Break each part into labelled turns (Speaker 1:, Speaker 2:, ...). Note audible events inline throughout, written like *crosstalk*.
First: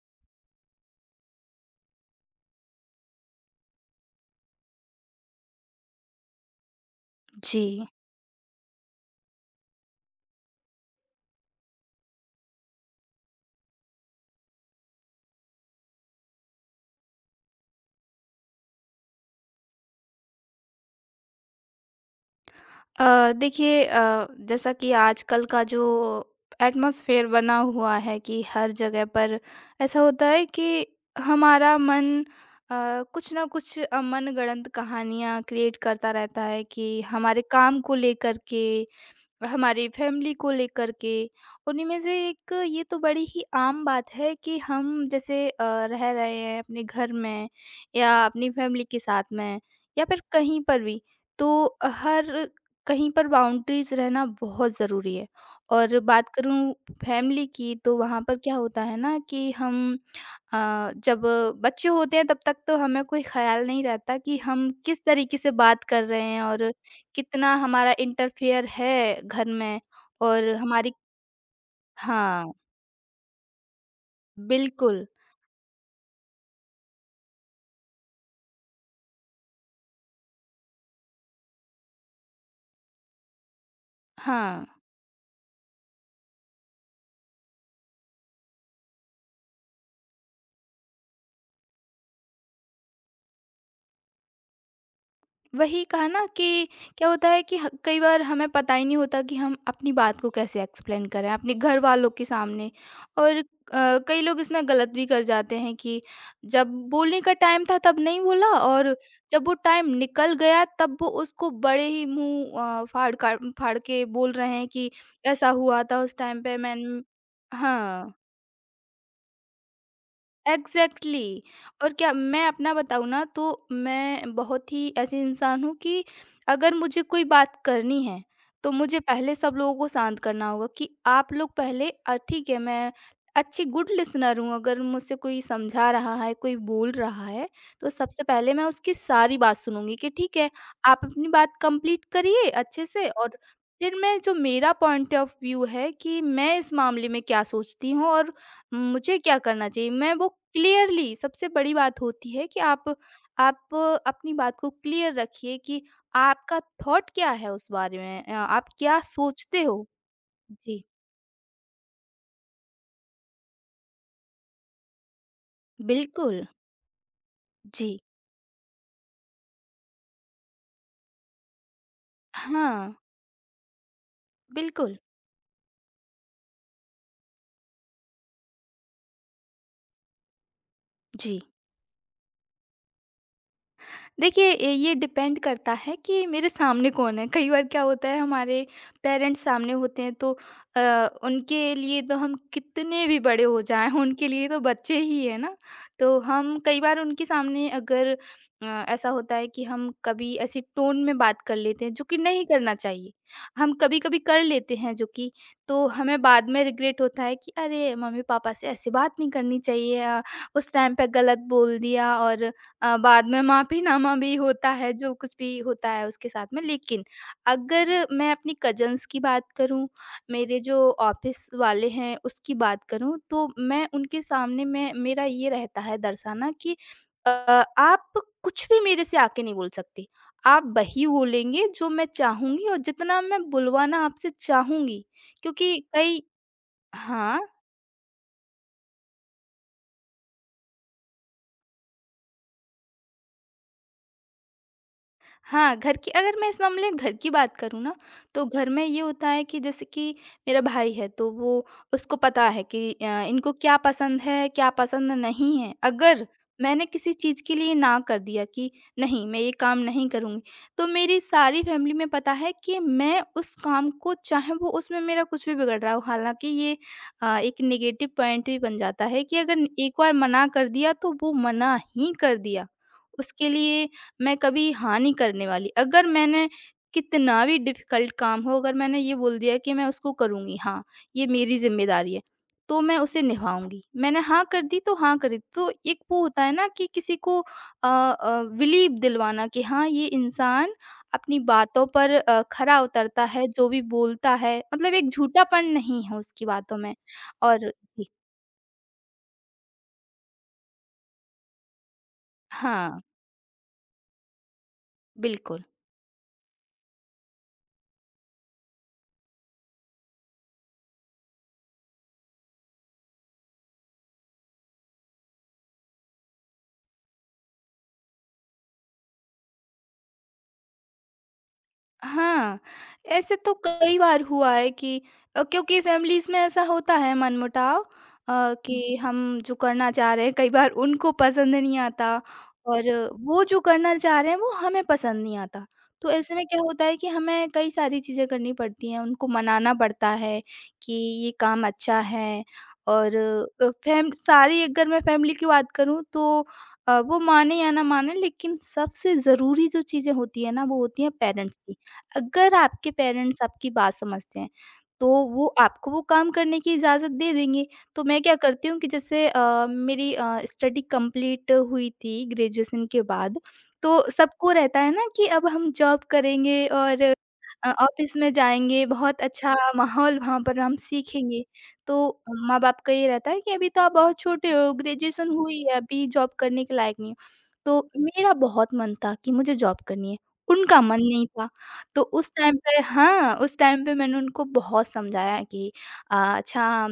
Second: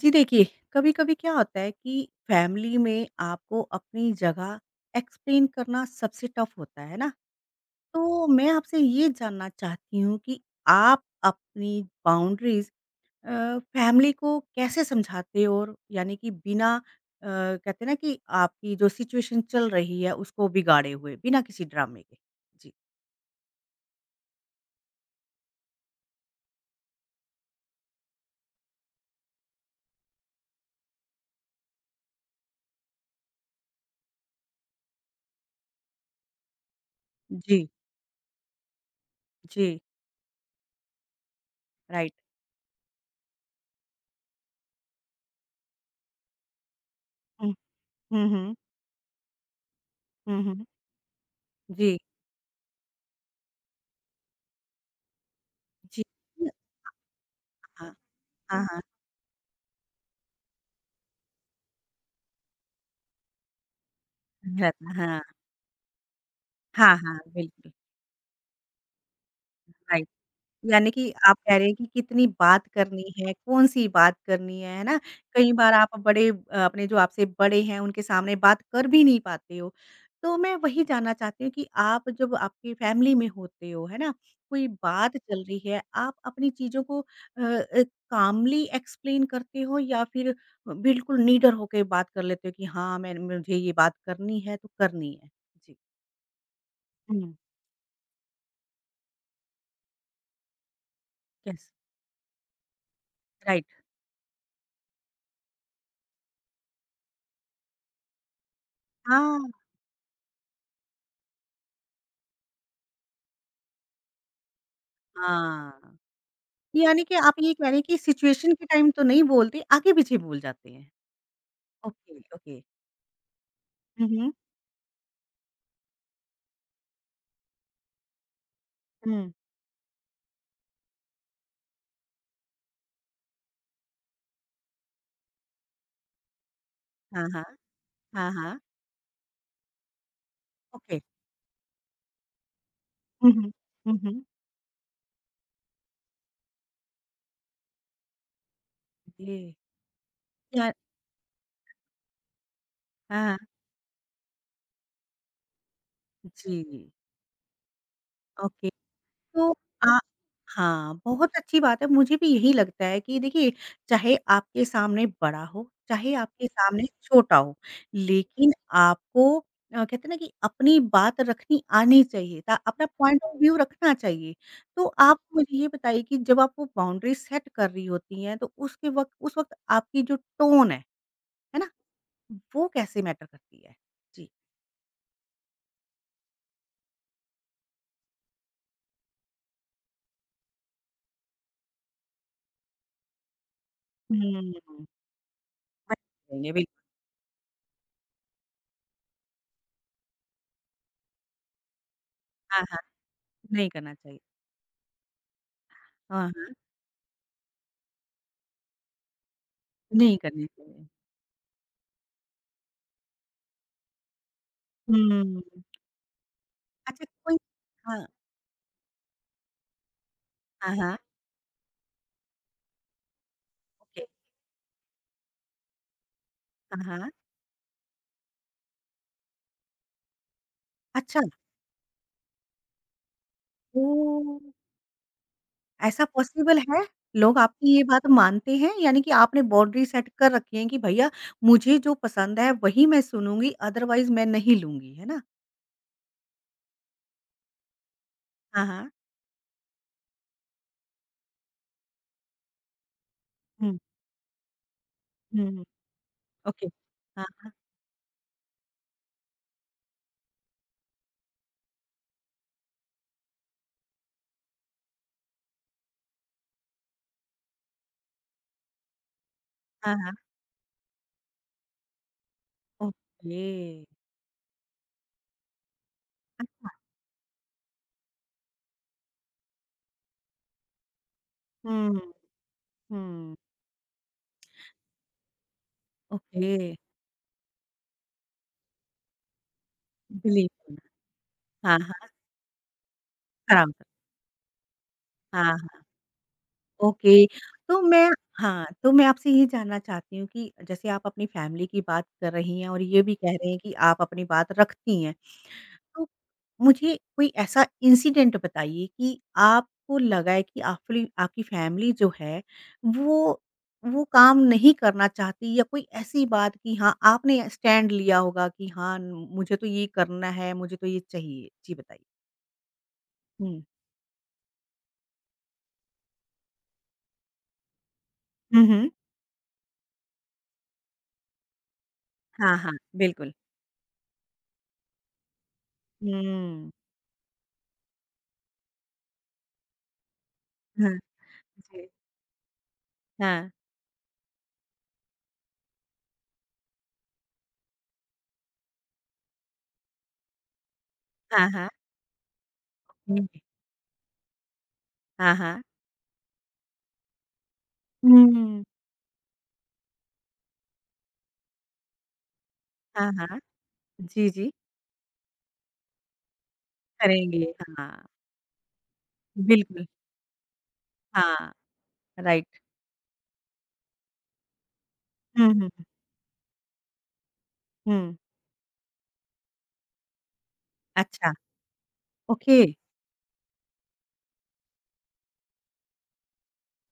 Speaker 1: जी देखिए, कभी-कभी क्या होता है कि फैमिली में आपको अपनी जगह एक्सप्लेन करना सबसे टफ होता है ना?
Speaker 2: जी।
Speaker 1: तो मैं आपसे ये जानना चाहती हूँ कि आप अपनी बाउंड्रीज़ फैमिली को कैसे समझाते हो और यानी कि बिना कहते हैं ना कि आपकी जो सिचुएशन चल रही है उसको बिगाड़े हुए, बिना किसी ड्रामे के? जी।
Speaker 2: अ, देखिए, जैसा कि आजकल का जो एटमॉस्फेयर बना हुआ है कि हर जगह पर ऐसा होता है कि हमारा मन कुछ ना कुछ मनगढ़ंत कहानियाँ क्रिएट करता रहता है, कि हमारे
Speaker 1: जी,
Speaker 2: काम को लेकर के,
Speaker 1: जी,
Speaker 2: हमारी फैमिली को लेकर के। उन्हीं में
Speaker 1: राइट।
Speaker 2: से एक ये तो बड़ी ही आम बात है कि हम जैसे रह रहे हैं अपने घर में,
Speaker 1: हुँ,
Speaker 2: या
Speaker 1: हुँ,
Speaker 2: अपनी
Speaker 1: हुँ,
Speaker 2: फैमिली के साथ में, या फिर
Speaker 1: हुँ,
Speaker 2: कहीं
Speaker 1: हुँ।
Speaker 2: पर भी, तो
Speaker 1: जी,
Speaker 2: हर कहीं पर बाउंड्रीज रहना बहुत ज़रूरी है। और
Speaker 1: जी।
Speaker 2: बात करूँ फैमिली की,
Speaker 1: हाँ,
Speaker 2: तो वहाँ पर क्या
Speaker 1: हाँ, हाँ।
Speaker 2: होता है ना कि हम अ, जब बच्चे होते हैं तब तक तो हमें कोई ख़्याल नहीं रहता कि
Speaker 1: रहता
Speaker 2: हम किस
Speaker 1: है, हाँ।
Speaker 2: तरीके से बात कर रहे हैं, और
Speaker 1: हाँ, हाँ,
Speaker 2: कितना
Speaker 1: बिल्कुल,
Speaker 2: हमारा इंटरफेयर है घर में,
Speaker 1: राइट।
Speaker 2: और
Speaker 1: यानी
Speaker 2: हमारी।
Speaker 1: कि आप कह रहे हैं कि कितनी
Speaker 2: हाँ,
Speaker 1: बात करनी है, कौन-सी बात करनी है ना?
Speaker 2: बिल्कुल।
Speaker 1: कई बार आप बड़े अपने जो आपसे बड़े हैं, उनके सामने बात कर भी नहीं पाते हो। तो मैं वही जानना चाहती हूँ कि आप जब आपकी फैमिली में होते हो, है ना?
Speaker 2: हाँ।
Speaker 1: कोई बात चल रही है, आप अपनी चीज़ों को अ, कामली एक्सप्लेन करते हो या फिर बिल्कुल निडर होके बात कर लेते हो कि हाँ, मैं मुझे ये बात करनी है, तो करनी है? जी।
Speaker 2: वही कहा ना कि क्या होता
Speaker 1: हुँ।
Speaker 2: है कि ह कई बार हमें पता ही नहीं होता कि हम अपनी बात को कैसे एक्सप्लेन करें, अपने
Speaker 1: यस,
Speaker 2: घरवालों के सामने। और
Speaker 1: राइट।
Speaker 2: कई लोग इसमें गलत भी कर जाते हैं कि जब बोलने का टाइम था तब नहीं बोला, और जब
Speaker 1: हाँ।
Speaker 2: वो टाइम निकल गया तब वो उसको बड़े ही मुँह फाड़ का फाड़ के बोल रहे हैं कि ऐसा हुआ
Speaker 1: हाँ,
Speaker 2: था उस टाइम पे मैंने।
Speaker 1: यानी कि आप ये कह रहे हैं कि
Speaker 2: हाँ।
Speaker 1: सिचुएशन के टाइम तो नहीं बोलते, आगे-पीछे बोल जाते हैं।
Speaker 2: एग्ज़ैक्टली। और क्या
Speaker 1: ओके,
Speaker 2: मैं
Speaker 1: ओके।
Speaker 2: अपना बताऊँ ना, तो
Speaker 1: हुँ, हुँ।
Speaker 2: मैं बहुत ही ऐसी इंसान हूँ कि अगर मुझे कोई बात करनी है, तो मुझे
Speaker 1: हुँ।
Speaker 2: पहले सब लोगों को शांत करना होगा कि आप लोग पहले, ठीक है, मैं अच्छी गुड लिसनर हूँ। अगर मुझसे कोई समझा रहा है, कोई बोल
Speaker 1: हाँ,
Speaker 2: रहा
Speaker 1: हाँ।
Speaker 2: है, तो सबसे
Speaker 1: हाँ,
Speaker 2: पहले
Speaker 1: हाँ।
Speaker 2: मैं उसकी सारी बात सुनूँगी कि ठीक है,
Speaker 1: ओके।
Speaker 2: आप अपनी बात कंप्लीट करिए अच्छे से,
Speaker 1: हुँ,
Speaker 2: और
Speaker 1: हुँ।
Speaker 2: फिर
Speaker 1: हुँ,
Speaker 2: मैं
Speaker 1: हुँ।
Speaker 2: जो मेरा पॉइंट ऑफ व्यू है कि मैं इस मामले में क्या सोचती हूँ, और मुझे क्या
Speaker 1: जी।
Speaker 2: करना चाहिए, मैं वो
Speaker 1: या
Speaker 2: क्लियरली। सबसे बड़ी बात होती है कि आप
Speaker 1: हाँ,
Speaker 2: आप अपनी बात को क्लियर रखिए कि आपका
Speaker 1: जी।
Speaker 2: थॉट क्या है उस बारे में।
Speaker 1: ओके।
Speaker 2: आप क्या
Speaker 1: तो
Speaker 2: सोचते हो?
Speaker 1: आ
Speaker 2: जी,
Speaker 1: हाँ, बहुत अच्छी बात है, मुझे भी यही लगता है कि देखिए, चाहे आपके सामने बड़ा हो, चाहे
Speaker 2: बिल्कुल।
Speaker 1: आपके सामने छोटा हो,
Speaker 2: जी।
Speaker 1: लेकिन आपको कहते हैं ना कि अपनी बात रखनी आनी चाहिए ता अपना
Speaker 2: हाँ,
Speaker 1: पॉइंट ऑफ व्यू रखना चाहिए। तो
Speaker 2: बिल्कुल।
Speaker 1: आप मुझे ये बताइए कि जब आप वो बाउंड्री सेट कर रही होती हैं, तो उसके वक़्त उस वक़्त आपकी जो टोन
Speaker 2: जी।
Speaker 1: है ना? वो कैसे मैटर करती है? जी।
Speaker 2: देखिए ए, ये डिपेंड करता है कि मेरे सामने कौन है। कई बार क्या होता है हमारे पेरेंट्स सामने होते हैं तो अ, उनके लिए तो हम कितने भी बड़े हो जाएं,
Speaker 1: हुँ,
Speaker 2: उनके लिए तो
Speaker 1: बिल्कुल।
Speaker 2: बच्चे ही है ना। तो हम कई बार उनके सामने अगर ऐसा होता है कि हम कभी ऐसी टोन में बात कर लेते हैं जो कि नहीं
Speaker 1: हाँ,
Speaker 2: करना
Speaker 1: हाँ,
Speaker 2: चाहिए।
Speaker 1: नहीं
Speaker 2: हम
Speaker 1: करना
Speaker 2: कभी
Speaker 1: चाहिए।
Speaker 2: कभी कर लेते हैं जो कि, तो
Speaker 1: हाँ,
Speaker 2: हमें
Speaker 1: हाँ,
Speaker 2: बाद में रिग्रेट होता है कि अरे मम्मी पापा से ऐसी बात नहीं करनी चाहिए,
Speaker 1: नहीं करनी
Speaker 2: उस
Speaker 1: चाहिए।
Speaker 2: टाइम पे गलत बोल दिया, और बाद में माफ़ीनामा भी होता है, जो कुछ
Speaker 1: हुँ।
Speaker 2: भी होता है उसके साथ में।
Speaker 1: अच्छा
Speaker 2: लेकिन
Speaker 1: कोई
Speaker 2: अगर
Speaker 1: हाँ,
Speaker 2: मैं अपनी कज़न्स की बात करूँ, मेरे
Speaker 1: हाँ,
Speaker 2: जो
Speaker 1: हाँ,
Speaker 2: ऑफ़िस वाले हैं उसकी बात करूँ, तो मैं
Speaker 1: ओके,
Speaker 2: उनके सामने, मैं, मेरा ये रहता है दर्शाना कि
Speaker 1: हाँ, हाँ।
Speaker 2: अ, आप कुछ भी मेरे से आके नहीं बोल सकती। आप वही
Speaker 1: अच्छा,
Speaker 2: बोलेंगे जो मैं चाहूँगी, और जितना मैं बुलवाना आपसे
Speaker 1: ओह!
Speaker 2: चाहूँगी। क्योंकि
Speaker 1: ऐसा
Speaker 2: कई।
Speaker 1: पॉसिबल है? लोग
Speaker 2: हाँ।
Speaker 1: आपकी ये बात मानते हैं? यानी कि आपने बाउंड्री सेट कर रखी है कि भैया मुझे जो पसंद है वही मैं सुनूँगी अदरवाइज़ मैं नहीं लूँगी, है ना?
Speaker 2: हाँ, घर की, अगर मैं इस मामले में घर की बात करूँ ना, तो
Speaker 1: हाँ,
Speaker 2: घर में
Speaker 1: हाँ।
Speaker 2: ये होता है कि जैसे कि मेरा भाई है, तो वो, उसको पता है कि इनको क्या
Speaker 1: हुँ,
Speaker 2: पसंद है, क्या पसंद नहीं
Speaker 1: हुँ,
Speaker 2: है। अगर
Speaker 1: ओके।
Speaker 2: मैंने किसी
Speaker 1: हाँ,
Speaker 2: चीज़
Speaker 1: हाँ,
Speaker 2: के लिए ना कर दिया कि नहीं, मैं ये काम नहीं करूँगी, तो मेरी सारी फैमिली में पता है कि मैं उस काम को, चाहे वो उसमें मेरा कुछ भी बिगड़ रहा हो, हालाँकि ये एक नेगेटिव पॉइंट भी बन जाता है कि अगर एक
Speaker 1: हाँ, हाँ,
Speaker 2: बार मना कर दिया, तो वो मना ही कर दिया।
Speaker 1: ओके।
Speaker 2: उसके लिए मैं कभी हाँ नहीं करने वाली। अगर मैंने
Speaker 1: अच्छा,
Speaker 2: कितना भी डिफ़िकल्ट काम हो, अगर मैंने ये बोल दिया कि मैं उसको करूँगी, हाँ, ये मेरी
Speaker 1: हुँ,
Speaker 2: ज़िम्मेदारी है, तो मैं उसे
Speaker 1: हुँ,
Speaker 2: निभाऊँगी। मैंने हाँ कर दी तो हाँ कर दी। तो एक वो होता है
Speaker 1: ओके।
Speaker 2: ना कि किसी को बिलीव दिलवाना कि हाँ, ये
Speaker 1: बिलीव
Speaker 2: इंसान
Speaker 1: करना।
Speaker 2: अपनी
Speaker 1: हाँ,
Speaker 2: बातों
Speaker 1: हाँ,
Speaker 2: पर खरा उतरता है, जो
Speaker 1: खराब
Speaker 2: भी
Speaker 1: था।
Speaker 2: बोलता है, मतलब एक
Speaker 1: हाँ।
Speaker 2: झूठापन नहीं है उसकी बातों में।
Speaker 1: ओके,
Speaker 2: और
Speaker 1: तो
Speaker 2: जी।
Speaker 1: मैं हाँ, तो मैं आपसे ये जानना चाहती हूँ कि जैसे आप अपनी फैमिली की बात कर रही हैं और
Speaker 2: हाँ,
Speaker 1: ये भी कह रहे हैं कि आप अपनी बात रखती हैं।
Speaker 2: बिल्कुल।
Speaker 1: तो मुझे कोई ऐसा इंसिडेंट बताइए कि आपको लगा है कि आपली आपकी फैमिली जो है वो वो काम नहीं करना चाहती या कोई ऐसी बात कि हाँ, आपने स्टैंड लिया होगा कि हाँ, न- मुझे तो ये करना है, मुझे तो ये चाहिए? जी बताइए।
Speaker 2: हाँ, ऐसे तो
Speaker 1: हुँ।
Speaker 2: कई बार हुआ है कि क्योंकि फैमिलीज़ में ऐसा होता है मनमुटाव,
Speaker 1: हुँ, हुँ।
Speaker 2: कि हम जो करना चाह रहे हैं कई बार उनको पसंद नहीं आता,
Speaker 1: हाँ, हाँ,
Speaker 2: और
Speaker 1: बिल्कुल।
Speaker 2: वो जो करना चाह रहे हैं वो हमें पसंद नहीं आता। तो ऐसे में क्या
Speaker 1: हुँ।
Speaker 2: होता है कि हमें कई सारी चीज़ें करनी पड़ती हैं, उनको मनाना पड़ता है कि
Speaker 1: हाँ,
Speaker 2: ये काम
Speaker 1: जी।
Speaker 2: अच्छा है। और
Speaker 1: हाँ।
Speaker 2: अ, फैम सारी, अगर मैं फैमिली की बात करूँ, तो वो माने या ना माने, लेकिन सबसे ज़रूरी जो चीज़ें होती हैं ना वो होती हैं
Speaker 1: हाँ,
Speaker 2: पेरेंट्स
Speaker 1: हाँ।
Speaker 2: की। अगर आपके
Speaker 1: हुँ।
Speaker 2: पेरेंट्स आपकी बात समझते हैं, तो
Speaker 1: हाँ,
Speaker 2: वो
Speaker 1: हाँ।
Speaker 2: आपको वो काम करने की इजाज़त दे देंगे। तो मैं क्या
Speaker 1: हुँ।
Speaker 2: करती हूँ कि जैसे मेरी स्टडी कंप्लीट हुई थी ग्रेजुएशन के
Speaker 1: हाँ, हाँ।
Speaker 2: बाद, तो
Speaker 1: जी, जी।
Speaker 2: सबको रहता है ना कि अब हम जॉब करेंगे, और
Speaker 1: करेंगे। हाँ,
Speaker 2: ऑफ़िस में जाएँगे, बहुत अच्छा
Speaker 1: बिल्कुल।
Speaker 2: माहौल, वहाँ पर हम सीखेंगे।
Speaker 1: हाँ,
Speaker 2: तो
Speaker 1: राइट।
Speaker 2: माँ-बाप का ये रहता है कि अभी तो आप बहुत छोटे हो, ग्रेजुएशन
Speaker 1: हुँ,
Speaker 2: हुई है,
Speaker 1: हुँ,
Speaker 2: अभी जॉब करने के लायक नहीं हो। तो
Speaker 1: हुँ।
Speaker 2: मेरा बहुत मन था कि मुझे जॉब करनी है, उनका मन नहीं
Speaker 1: अच्छा,
Speaker 2: था। तो उस टाइम
Speaker 1: ओके।
Speaker 2: पे, हाँ, उस टाइम पे मैंने उनको बहुत समझाया कि अच्छा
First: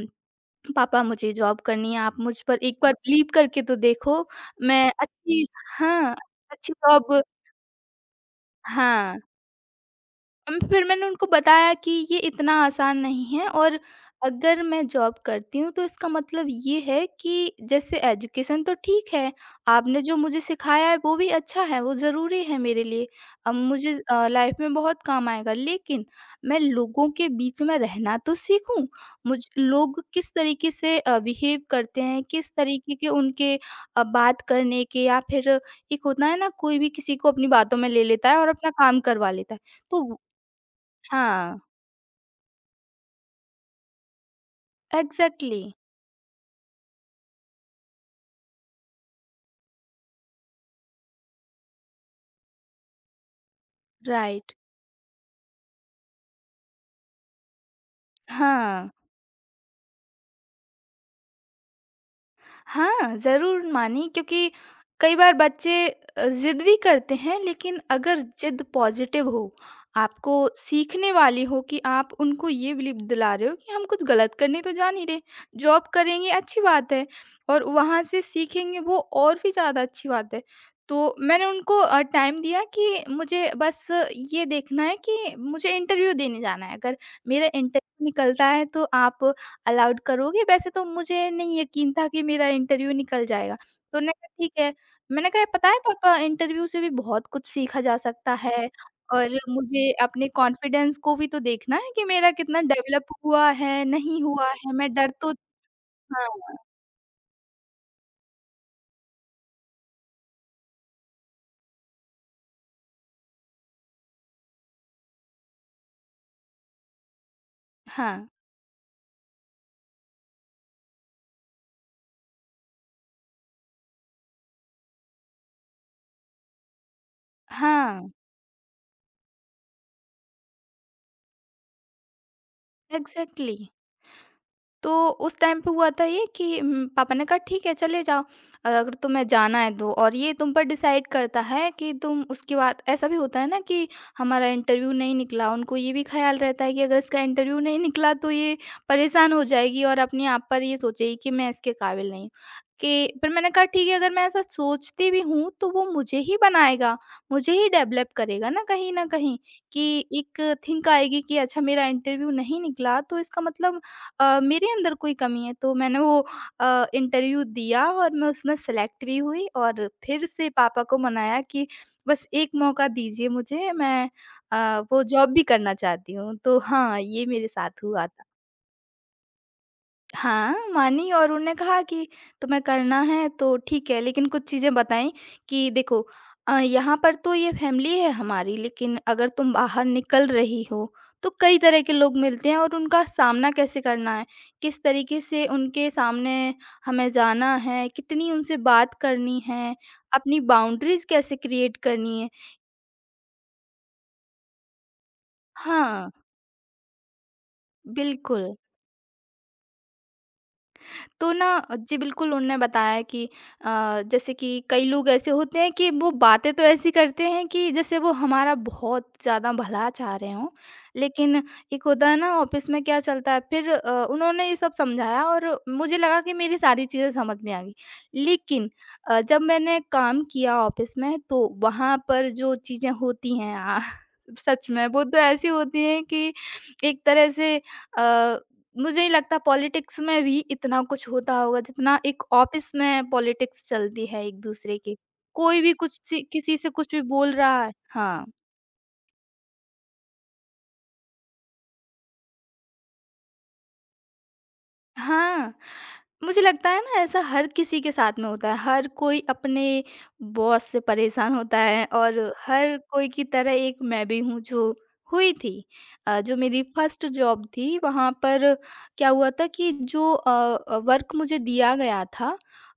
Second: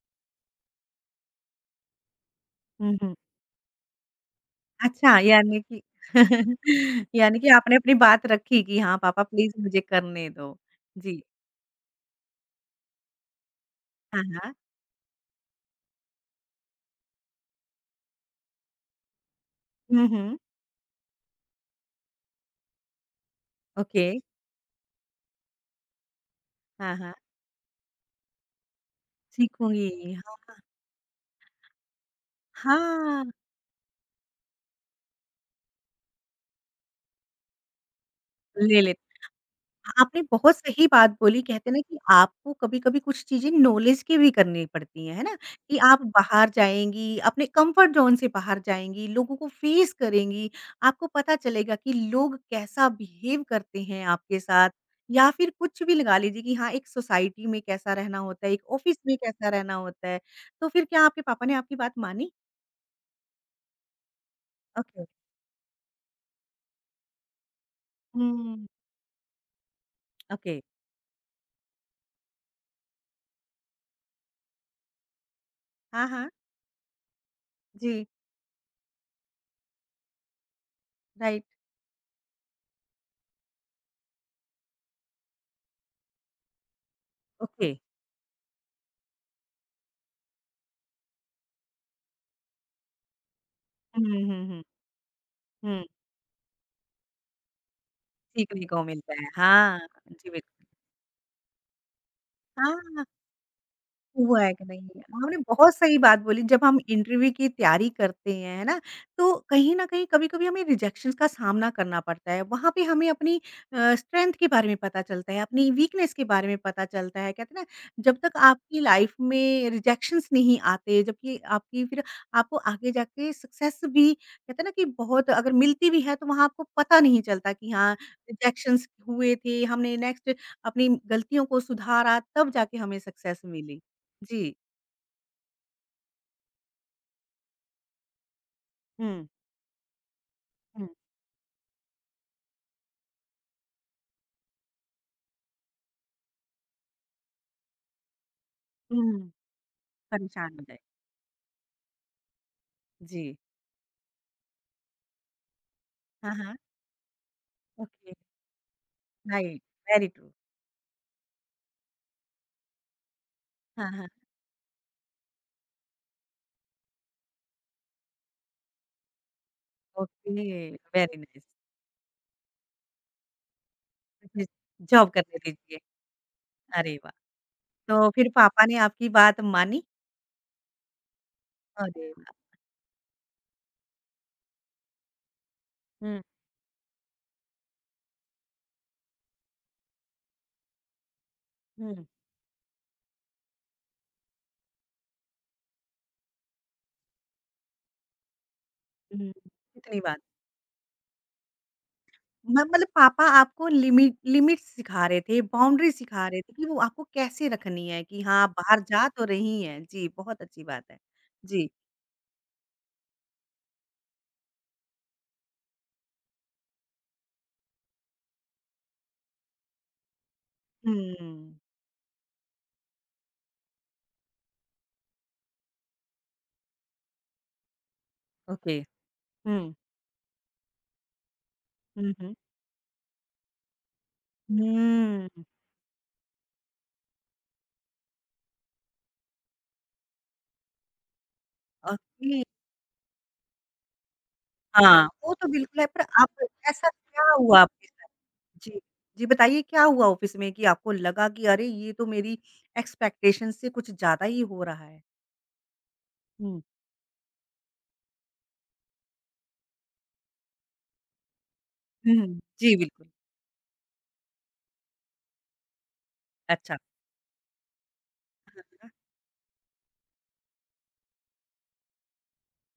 Speaker 2: पापा, मुझे जॉब करनी है, आप मुझ पर एक बार
Speaker 1: हुँ, हुँ।
Speaker 2: बिलीव करके तो देखो, मैं
Speaker 1: अच्छा,
Speaker 2: अच्छी,
Speaker 1: यानी कि
Speaker 2: हाँ, अच्छी
Speaker 1: *laughs*
Speaker 2: जॉब,
Speaker 1: यानी कि आपने अपनी बात रखी कि हाँ,
Speaker 2: हाँ।
Speaker 1: पापा प्लीज़ मुझे करने दो।
Speaker 2: फिर मैंने
Speaker 1: जी।
Speaker 2: उनको बताया कि ये इतना आसान नहीं है, और
Speaker 1: हाँ, हाँ।
Speaker 2: अगर मैं जॉब करती हूँ तो इसका मतलब ये है कि जैसे एजुकेशन तो ठीक है, आपने
Speaker 1: हुँ,
Speaker 2: जो
Speaker 1: हुँ।
Speaker 2: मुझे सिखाया है वो भी अच्छा है, वो ज़रूरी है मेरे लिए। अब मुझे
Speaker 1: ओके।
Speaker 2: लाइफ में बहुत काम आएगा, लेकिन मैं
Speaker 1: हाँ,
Speaker 2: लोगों
Speaker 1: हाँ।
Speaker 2: के बीच में रहना तो सीखूँ। मुझ
Speaker 1: सीखूँगी।
Speaker 2: लोग किस तरीके से बिहेव करते हैं, किस तरीके के
Speaker 1: हाँ,
Speaker 2: उनके बात करने के, या फिर एक होता है ना कोई भी किसी को अपनी बातों में ले लेता है और
Speaker 1: ले
Speaker 2: अपना
Speaker 1: ले
Speaker 2: काम
Speaker 1: लेते
Speaker 2: करवा लेता है। तो
Speaker 1: आपने बहुत सही बात बोली
Speaker 2: Huh?
Speaker 1: कहते हैं ना कि आपको कभी-कभी कुछ चीज़ें नॉलेज की भी करनी पड़ती हैं, है ना?
Speaker 2: Exactly.
Speaker 1: कि आप बाहर जाएँगी, अपने कम्फर्ट ज़ोन से बाहर जाएँगी, लोगों को फेस करेंगी, आपको पता चलेगा कि लोग कैसा बिहेव करते हैं आपके
Speaker 2: Right.
Speaker 1: साथ या फिर कुछ भी लगा लीजिए कि हाँ, एक सोसाइटी में कैसा रहना होता है, एक
Speaker 2: Huh.
Speaker 1: ऑफ़िस में कैसा रहना होता है। तो फिर क्या आपके पापा ने आपकी बात मानी?
Speaker 2: हाँ, ज़रूर मानी, क्योंकि
Speaker 1: ओके।
Speaker 2: कई बार बच्चे ज़िद भी करते हैं, लेकिन अगर ज़िद
Speaker 1: हुँ,
Speaker 2: पॉज़िटिव हो, आपको
Speaker 1: ओके।
Speaker 2: सीखने वाली हो, कि आप उनको ये बिलीव दिला रहे हो कि हम कुछ गलत करने तो जा नहीं रहे। जॉब
Speaker 1: हाँ, हाँ।
Speaker 2: करेंगे अच्छी बात है, और वहाँ
Speaker 1: जी,
Speaker 2: से सीखेंगे, वो और भी ज़्यादा अच्छी बात है। तो
Speaker 1: राइट।
Speaker 2: मैंने उनको टाइम दिया कि मुझे बस ये देखना है, कि मुझे इंटरव्यू देने जाना है। अगर मेरा
Speaker 1: ओके।
Speaker 2: इंटरव्यू निकलता है तो आप अलाउड करोगे? वैसे तो मुझे नहीं यकीन था कि मेरा इंटरव्यू निकल जाएगा। तो
Speaker 1: हुँ,
Speaker 2: उन्होंने
Speaker 1: हुँ,
Speaker 2: कहा
Speaker 1: हुँ,
Speaker 2: ठीक
Speaker 1: हुँ।
Speaker 2: है। मैंने कहा पता है
Speaker 1: हुँ।
Speaker 2: पापा, इंटरव्यू से भी बहुत कुछ सीखा जा सकता
Speaker 1: सीखने
Speaker 2: है,
Speaker 1: को मिलता है।
Speaker 2: और
Speaker 1: हाँ,
Speaker 2: मुझे अपने
Speaker 1: जी बिल्कुल।
Speaker 2: कॉन्फिडेंस को भी तो देखना है कि मेरा कितना
Speaker 1: हाँ,
Speaker 2: डेवलप हुआ है, नहीं
Speaker 1: हुआ
Speaker 2: हुआ
Speaker 1: है कि
Speaker 2: है।
Speaker 1: नहीं।
Speaker 2: मैं
Speaker 1: है।
Speaker 2: डर तो,
Speaker 1: आपने बहुत सही बात
Speaker 2: हाँ,
Speaker 1: बोली जब हम इंटरव्यू की तैयारी करते हैं, है ना? तो कहीं न कहीं कभी-कभी हमें रिजेक्शंस का सामना करना पड़ता है। वहाँ पे हमें अपनी स्ट्रेंथ के बारे में पता चलता है, अपनी वीकनेस के बारे में पता चलता है। कहते हैं ना जब
Speaker 2: हाँ,
Speaker 1: तक आपकी लाइफ में रिजेक्शंस नहीं आते जबकि आपकी फिर आपको आगे जाके सक्सेस भी कहते हैं ना कि बहुत अगर मिलती भी है तो वहाँ आपको पता नहीं चलता कि हाँ,
Speaker 2: हाँ,
Speaker 1: रिजेक्शंस हुए थे, हमने नेक्स्ट अपनी गलतियों को सुधारा तब जाके हमें सक्सेस
Speaker 2: एग्ज़ैक्टली।
Speaker 1: मिली। जी।
Speaker 2: तो उस टाइम पे हुआ था ये कि पापा ने कहा ठीक है चले जाओ, अगर
Speaker 1: हुँ,
Speaker 2: तुम्हें जाना है तो, और ये तुम पर
Speaker 1: हुँ,
Speaker 2: डिसाइड करता है कि तुम, उसके बाद ऐसा भी होता है ना कि हमारा इंटरव्यू नहीं निकला, उनको ये भी ख़्याल रहता है कि अगर इसका इंटरव्यू नहीं निकला तो ये
Speaker 1: हुँ।
Speaker 2: परेशान हो जाएगी और अपने आप
Speaker 1: परेशान
Speaker 2: पर
Speaker 1: हो
Speaker 2: ये
Speaker 1: गए।
Speaker 2: सोचेगी कि मैं इसके काबिल नहीं हूँ। कि फिर
Speaker 1: जी।
Speaker 2: मैंने कहा ठीक है, अगर मैं ऐसा सोचती भी हूँ, तो वो मुझे
Speaker 1: हाँ,
Speaker 2: ही
Speaker 1: हाँ।
Speaker 2: बनाएगा, मुझे ही डेवलप
Speaker 1: ओके।
Speaker 2: करेगा ना, कहीं न कहीं,
Speaker 1: राइट,
Speaker 2: कि
Speaker 1: वेरी ट्रू।
Speaker 2: एक थिंक आएगी कि अच्छा मेरा इंटरव्यू नहीं निकला तो इसका मतलब
Speaker 1: हाँ, हाँ।
Speaker 2: मेरे अंदर कोई कमी है। तो मैंने वो इंटरव्यू दिया और मैं उसमें सेलेक्ट भी हुई, और फिर
Speaker 1: ओके,
Speaker 2: से पापा को
Speaker 1: वेरी
Speaker 2: मनाया
Speaker 1: नाइस।
Speaker 2: कि बस एक मौका दीजिए मुझे, मैं
Speaker 1: मुझे
Speaker 2: वो
Speaker 1: जॉब
Speaker 2: जॉब
Speaker 1: करने
Speaker 2: भी करना
Speaker 1: दीजिए।
Speaker 2: चाहती हूँ। तो
Speaker 1: अरे
Speaker 2: हाँ,
Speaker 1: वाह!
Speaker 2: ये मेरे साथ हुआ
Speaker 1: तो
Speaker 2: था।
Speaker 1: फिर पापा ने आपकी बात मानी?
Speaker 2: हाँ, मानी, और उन्होंने कहा
Speaker 1: अरे
Speaker 2: कि
Speaker 1: वाह!
Speaker 2: तुम्हें करना है तो ठीक है, लेकिन कुछ चीज़ें बताईं कि देखो,
Speaker 1: हुँ,
Speaker 2: यहाँ पर तो ये फैमिली है हमारी, लेकिन अगर तुम बाहर निकल रही हो, तो कई तरह के
Speaker 1: हुँ,
Speaker 2: लोग मिलते हैं, और उनका सामना कैसे करना है, किस तरीके से उनके सामने हमें जाना है, कितनी उनसे बात
Speaker 1: हुँ।
Speaker 2: करनी है,
Speaker 1: कितनी बात
Speaker 2: अपनी बाउंड्रीज़ कैसे क्रिएट करनी है।
Speaker 1: म मतलब पापा आपको लिमिट्स सिखा रहे थे, बाउंड्री
Speaker 2: हाँ,
Speaker 1: सिखा रहे थे कि वो आपको कैसे रखनी है कि हाँ, आप
Speaker 2: बिल्कुल।
Speaker 1: बाहर जा तो रही हैं। जी, बहुत अच्छी बात है।
Speaker 2: तो ना,
Speaker 1: जी।
Speaker 2: जी बिल्कुल, उनने बताया कि अ, जैसे कि कई लोग ऐसे होते हैं कि वो बातें तो ऐसी करते हैं कि जैसे वो हमारा बहुत ज़्यादा भला चाह रहे हों, लेकिन
Speaker 1: हुँ।
Speaker 2: एक होता है ना ऑफिस में क्या चलता है। फिर उन्होंने ये सब समझाया, और मुझे लगा कि मेरी सारी चीज़ें समझ में आ गई, लेकिन
Speaker 1: ओके।
Speaker 2: जब
Speaker 1: हुँ,
Speaker 2: मैंने काम किया ऑफिस में तो वहाँ
Speaker 1: हुँ,
Speaker 2: पर
Speaker 1: हुँ।
Speaker 2: जो चीज़ें होती हैं, *laughs* सच में वो तो
Speaker 1: हुँ।
Speaker 2: ऐसी होती हैं कि एक तरह से मुझे नहीं लगता पॉलिटिक्स में भी इतना कुछ होता होगा जितना एक
Speaker 1: ओके,
Speaker 2: ऑफिस में पॉलिटिक्स चलती है एक-दूसरे की।
Speaker 1: हाँ, वो तो
Speaker 2: कोई भी
Speaker 1: बिल्कुल है
Speaker 2: कुछ
Speaker 1: पर
Speaker 2: सी
Speaker 1: आप
Speaker 2: किसी से
Speaker 1: ऐसा
Speaker 2: कुछ भी
Speaker 1: क्या
Speaker 2: बोल
Speaker 1: हुआ
Speaker 2: रहा है,
Speaker 1: आपके साथ?
Speaker 2: हाँ।
Speaker 1: जी, जी बताइए क्या हुआ ऑफ़िस में कि आपको लगा कि अरे! ये तो मेरी एक्सपेक्टेशन से कुछ ज़्यादा ही हो रहा है?
Speaker 2: हाँ, मुझे
Speaker 1: हुँ,
Speaker 2: लगता है ना ऐसा हर किसी के साथ में होता है। हर कोई अपने बॉस से परेशान होता है और
Speaker 1: हुँ, जी
Speaker 2: हर
Speaker 1: बिल्कुल,
Speaker 2: कोई की तरह एक मैं भी हूँ जो हुई थी। जो मेरी
Speaker 1: अच्छा।
Speaker 2: फर्स्ट जॉब थी वहाँ पर क्या हुआ था कि जो वर्क मुझे दिया गया था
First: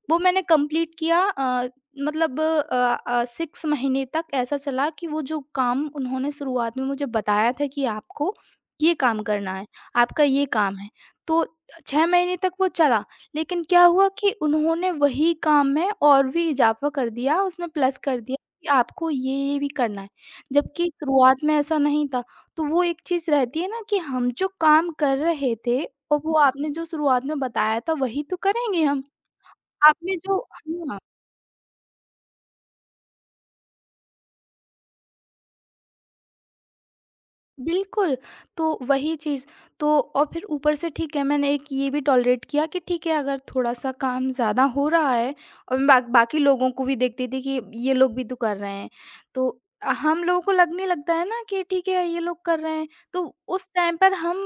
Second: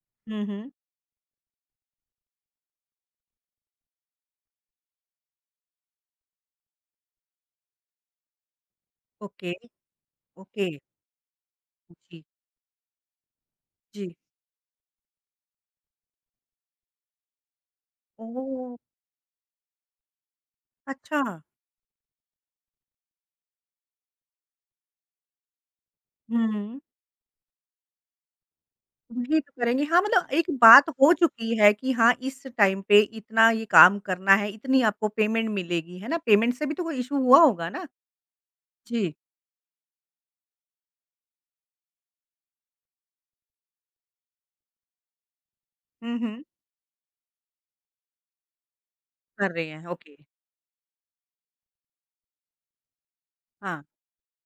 Speaker 2: वो मैंने
Speaker 1: हुँ, हुँ,
Speaker 2: कंप्लीट किया। मतलब, 6 महीने तक ऐसा चला कि वो जो काम उन्होंने शुरुआत में मुझे बताया था कि आपको ये काम
Speaker 1: ओके,
Speaker 2: करना है, आपका ये
Speaker 1: ओके,
Speaker 2: काम है। तो 6
Speaker 1: जी,
Speaker 2: महीने तक वो चला, लेकिन क्या
Speaker 1: जी।
Speaker 2: हुआ कि उन्होंने वही काम में और भी इज़ाफ़ा कर दिया, उसमें प्लस कर दिया कि
Speaker 1: ओह!
Speaker 2: आपको ये-ये भी करना है। जबकि
Speaker 1: अच्छा,
Speaker 2: शुरुआत में ऐसा नहीं था, तो वो एक चीज़ रहती है ना कि हम जो काम कर रहे थे और वो आपने
Speaker 1: हुँ,
Speaker 2: जो शुरुआत में बताया था, वही तो करेंगे हम।
Speaker 1: वही तो करेंगे हाँ,
Speaker 2: आपने
Speaker 1: मतलब
Speaker 2: जो
Speaker 1: एक बात
Speaker 2: हाँ।
Speaker 1: हो चुकी है कि हाँ, इस टाइम पे इतना ये काम करना है, इतनी आपको पेमेंट मिलेगी, है ना? पेमेंट से भी तो कोई इश्यू हुआ होगा ना?
Speaker 2: बिल्कुल, तो
Speaker 1: जी,
Speaker 2: वही चीज़। तो और फिर ऊपर से ठीक है मैंने एक ये भी टॉलरेट किया कि ठीक है अगर थोड़ा-सा काम ज़्यादा हो रहा है और मैं बा
Speaker 1: हुँ,
Speaker 2: बाकी
Speaker 1: हुँ।
Speaker 2: लोगों को भी देखती थी कि ये लोग भी तो कर रहे हैं। तो
Speaker 1: कर रहे हैं, ओके,
Speaker 2: हम लोगों को लगने लगता है ना कि ठीक है ये लोग कर रहे हैं, तो उस
Speaker 1: हाँ।
Speaker 2: टाइम पर हम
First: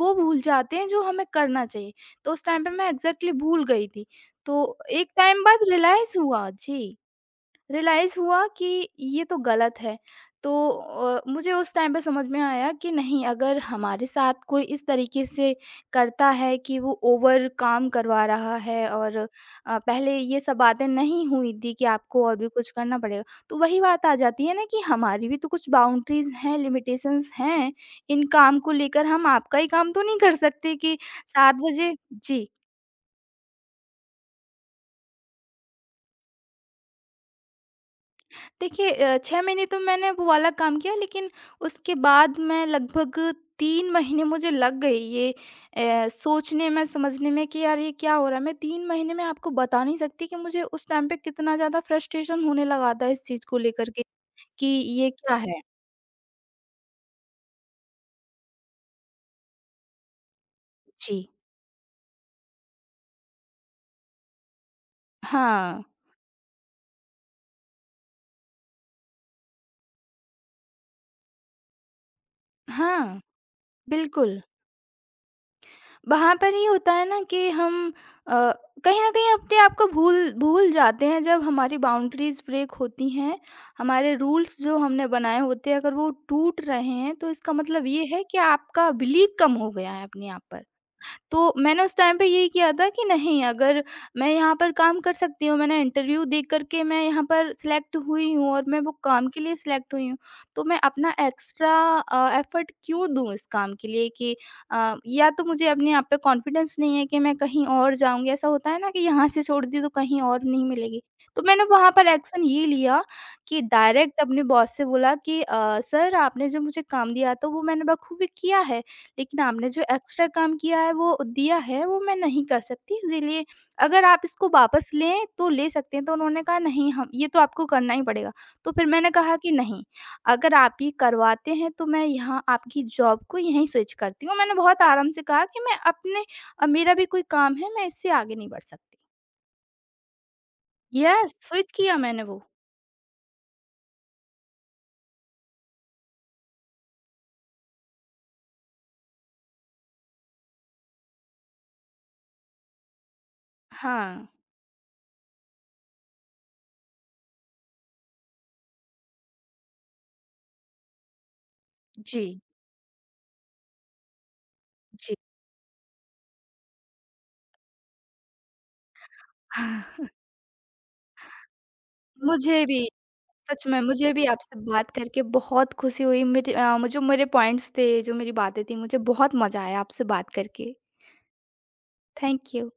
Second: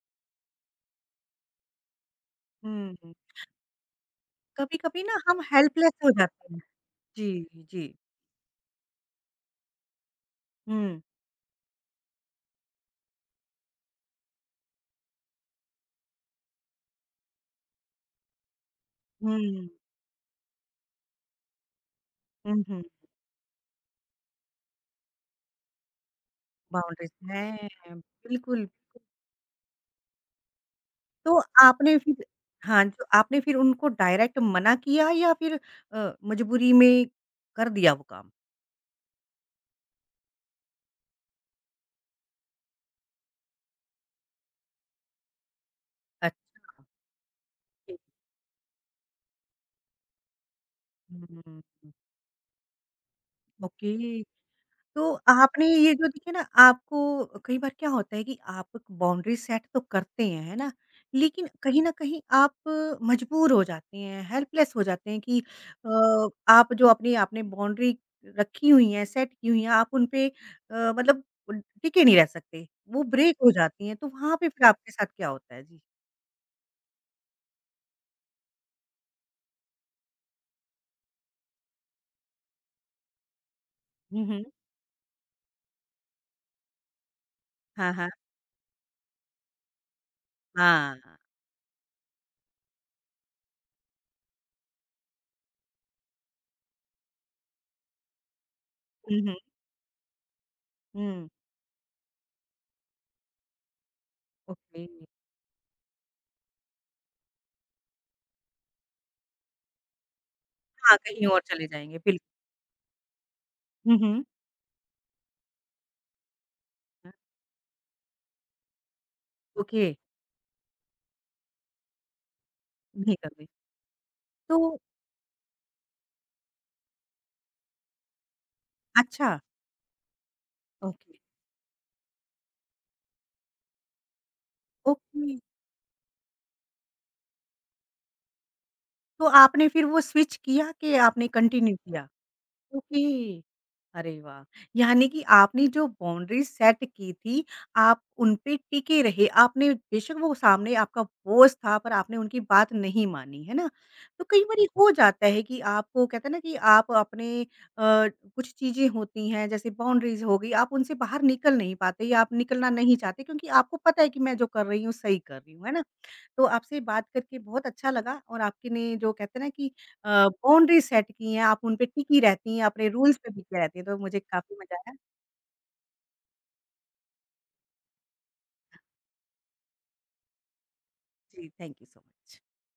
Speaker 2: वो भूल जाते हैं जो हमें करना चाहिए। तो उस टाइम पे मैं
Speaker 1: हुँ, हुँ।
Speaker 2: एग्ज़ैक्टली भूल गई थी। तो
Speaker 1: कभी-कभी
Speaker 2: एक
Speaker 1: ना हम
Speaker 2: टाइम बाद
Speaker 1: हेल्पलेस हो
Speaker 2: रियलाइज़ हुआ।
Speaker 1: जाते हैं।
Speaker 2: जी।
Speaker 1: जी, जी।
Speaker 2: रियलाइज़ हुआ कि ये तो गलत है। तो
Speaker 1: हुँ,
Speaker 2: मुझे उस टाइम पे समझ में आया कि नहीं अगर हमारे साथ कोई इस तरीके से करता है कि वो ओवर काम करवा रहा है और
Speaker 1: हुँ,
Speaker 2: पहले ये सब बातें नहीं हुई थी कि आपको और भी
Speaker 1: हुँ,
Speaker 2: कुछ
Speaker 1: हुँ।
Speaker 2: करना पड़ेगा। तो वही बात आ जाती है ना कि हमारी भी तो कुछ बाउंड्रीज़ हैं,
Speaker 1: बाउंड्रीज़
Speaker 2: लिमिटेशंस
Speaker 1: हैं,
Speaker 2: हैं। इन
Speaker 1: बिल्कुल।
Speaker 2: काम
Speaker 1: बिल्कुल।
Speaker 2: को लेकर हम आपका ही काम तो नहीं कर सकते कि
Speaker 1: तो
Speaker 2: 7 बजे।
Speaker 1: आपने फिर
Speaker 2: जी।
Speaker 1: हाँ, तो आपने फिर उनको डायरेक्ट मना किया या फिर मजबूरी में कर दिया वो काम?
Speaker 2: देखिए, 6 महीने तो मैंने वो वाला काम किया, लेकिन उसके बाद मैं लगभग 3 महीने मुझे लग गए ये सोचने
Speaker 1: अच्छा।
Speaker 2: में, समझने में कि यार ये क्या हो रहा है। मैं 3 महीने में आपको बता नहीं सकती कि मुझे उस टाइम पे
Speaker 1: हुँ, हुँ,
Speaker 2: कितना ज़्यादा
Speaker 1: हुँ।
Speaker 2: फ्रस्ट्रेशन होने लगा था इस चीज़ को लेकर के
Speaker 1: ओके।
Speaker 2: कि ये
Speaker 1: तो
Speaker 2: क्या है?
Speaker 1: आपने ये जो देखिए ना आपको कई बार क्या होता है कि आप बाउंड्री सेट तो करते हैं, है ना?
Speaker 2: जी।
Speaker 1: लेकिन कहीं न कहीं आप मजबूर हो जाते हैं, हेल्पलेस हो जाते हैं कि
Speaker 2: हाँ,
Speaker 1: आप जो अपनी आपने बाउंड्री रखी हुई है, सेट की हुई है, आप उन पे मतलब उन टिके नहीं रह सकते, वो
Speaker 2: हाँ,
Speaker 1: ब्रेक हो जाती हैं, तो वहाँ
Speaker 2: बिल्कुल।
Speaker 1: पे फिर आपके साथ क्या होता है? जी।
Speaker 2: वहाँ पर ये होता है ना कि हम अ, कहीं न कहीं अपने आप को भूल भूल जाते हैं। जब हमारी बाउंड्रीज़ ब्रेक होती हैं, हमारे
Speaker 1: हुँ, हुँ।
Speaker 2: रूल्स जो हमने बनाए होते हैं अगर वो टूट रहे हैं तो इसका मतलब
Speaker 1: हाँ,
Speaker 2: ये
Speaker 1: हाँ।
Speaker 2: है कि आपका बिलीव कम हो गया है अपने आप पर।
Speaker 1: हाँ।
Speaker 2: तो मैंने उस टाइम पे यही किया था कि नहीं, अगर मैं यहाँ पर काम कर सकती हूँ, मैंने इंटरव्यू दे कर के मैं यहाँ पर सिलेक्ट हुई हूँ और मैं वो
Speaker 1: हुँ,
Speaker 2: काम के
Speaker 1: हुँ।
Speaker 2: लिए सिलेक्ट हुई हूँ, तो मैं अपना
Speaker 1: हुँ,
Speaker 2: एक्स्ट्रा एफ़र्ट क्यों दूँ इस काम के लिए कि
Speaker 1: ओके।
Speaker 2: या तो मुझे अपने आप पे कॉन्फिडेंस नहीं है कि मैं कहीं और जाऊँगी। ऐसा होता है ना कि यहाँ से छोड़ दी तो कहीं और नहीं
Speaker 1: हाँ,
Speaker 2: मिलेगी।
Speaker 1: कहीं और
Speaker 2: तो मैंने
Speaker 1: चले
Speaker 2: वहाँ
Speaker 1: जाएँगे,
Speaker 2: पर
Speaker 1: बिल्कुल।
Speaker 2: एक्शन ये लिया कि
Speaker 1: हुँ,
Speaker 2: डायरेक्ट
Speaker 1: हुँ।
Speaker 2: अपने बॉस से बोला कि सर, आपने जो मुझे काम दिया था वो मैंने बखूबी किया है। लेकिन आपने जो
Speaker 1: ओके,
Speaker 2: एक्स्ट्रा काम किया है वो दिया है वो मैं नहीं कर सकती,
Speaker 1: नहीं कर
Speaker 2: इसीलिए
Speaker 1: रही।
Speaker 2: अगर आप इसको
Speaker 1: तो
Speaker 2: वापस लें तो ले सकते हैं। तो उन्होंने कहा, नहीं हम ये तो आपको करना ही पड़ेगा। तो फिर मैंने
Speaker 1: अच्छा।
Speaker 2: कहा कि नहीं, अगर आप ये
Speaker 1: ओके।
Speaker 2: करवाते हैं तो मैं यहाँ आपकी जॉब को यहीं स्विच करती हूँ। मैंने बहुत आराम से
Speaker 1: ओके,
Speaker 2: कहा कि मैं अपने, मेरा भी कोई काम है, मैं इससे आगे नहीं बढ़ सकती।
Speaker 1: तो आपने फिर वो स्विच किया कि आपने
Speaker 2: यस, स्विच
Speaker 1: कंटिन्यू
Speaker 2: किया
Speaker 1: किया?
Speaker 2: मैंने वो।
Speaker 1: ओके। अरे वाह! यानी कि आपने जो बाउंड्री सेट की थी, आप उन पे टिके रहे। आपने बेशक वो सामने आपका बॉस था, पर आपने उनकी बात नहीं मानी, है ना? तो
Speaker 2: हाँ।
Speaker 1: कई बारी हो जाता है कि आपको कहते हैं ना कि आप अपने अ, कुछ चीज़ें होती हैं, जैसे बाउंड्रीज़ हो गई, आप उनसे बाहर निकल नहीं पाते या आप
Speaker 2: जी,
Speaker 1: निकलना नहीं चाहते क्योंकि आपको पता है कि मैं जो कर रही हूँ,
Speaker 2: जी।
Speaker 1: सही कर रही हूँ, है ना? तो आपसे बात करके बहुत अच्छा लगा और आपके ने जो कहते हैं ना कि
Speaker 2: *laughs*
Speaker 1: बाउंड्री सेट की हैं, आप उन पे टिकी रहती हैं,
Speaker 2: मुझे भी।
Speaker 1: अपने रूल्स पे टिकी
Speaker 2: सच
Speaker 1: रहती
Speaker 2: में
Speaker 1: हैं, तो
Speaker 2: मुझे
Speaker 1: मुझे
Speaker 2: भी
Speaker 1: काफ़ी
Speaker 2: आपसे
Speaker 1: मज़ा
Speaker 2: बात
Speaker 1: आया।
Speaker 2: करके बहुत खुशी हुई। मेरे जो मेरे पॉइंट्स थे, जो मेरी बातें थी, मुझे बहुत मजा आया आपसे बात करके।
Speaker 1: जी, thank you so much.
Speaker 2: Thank you.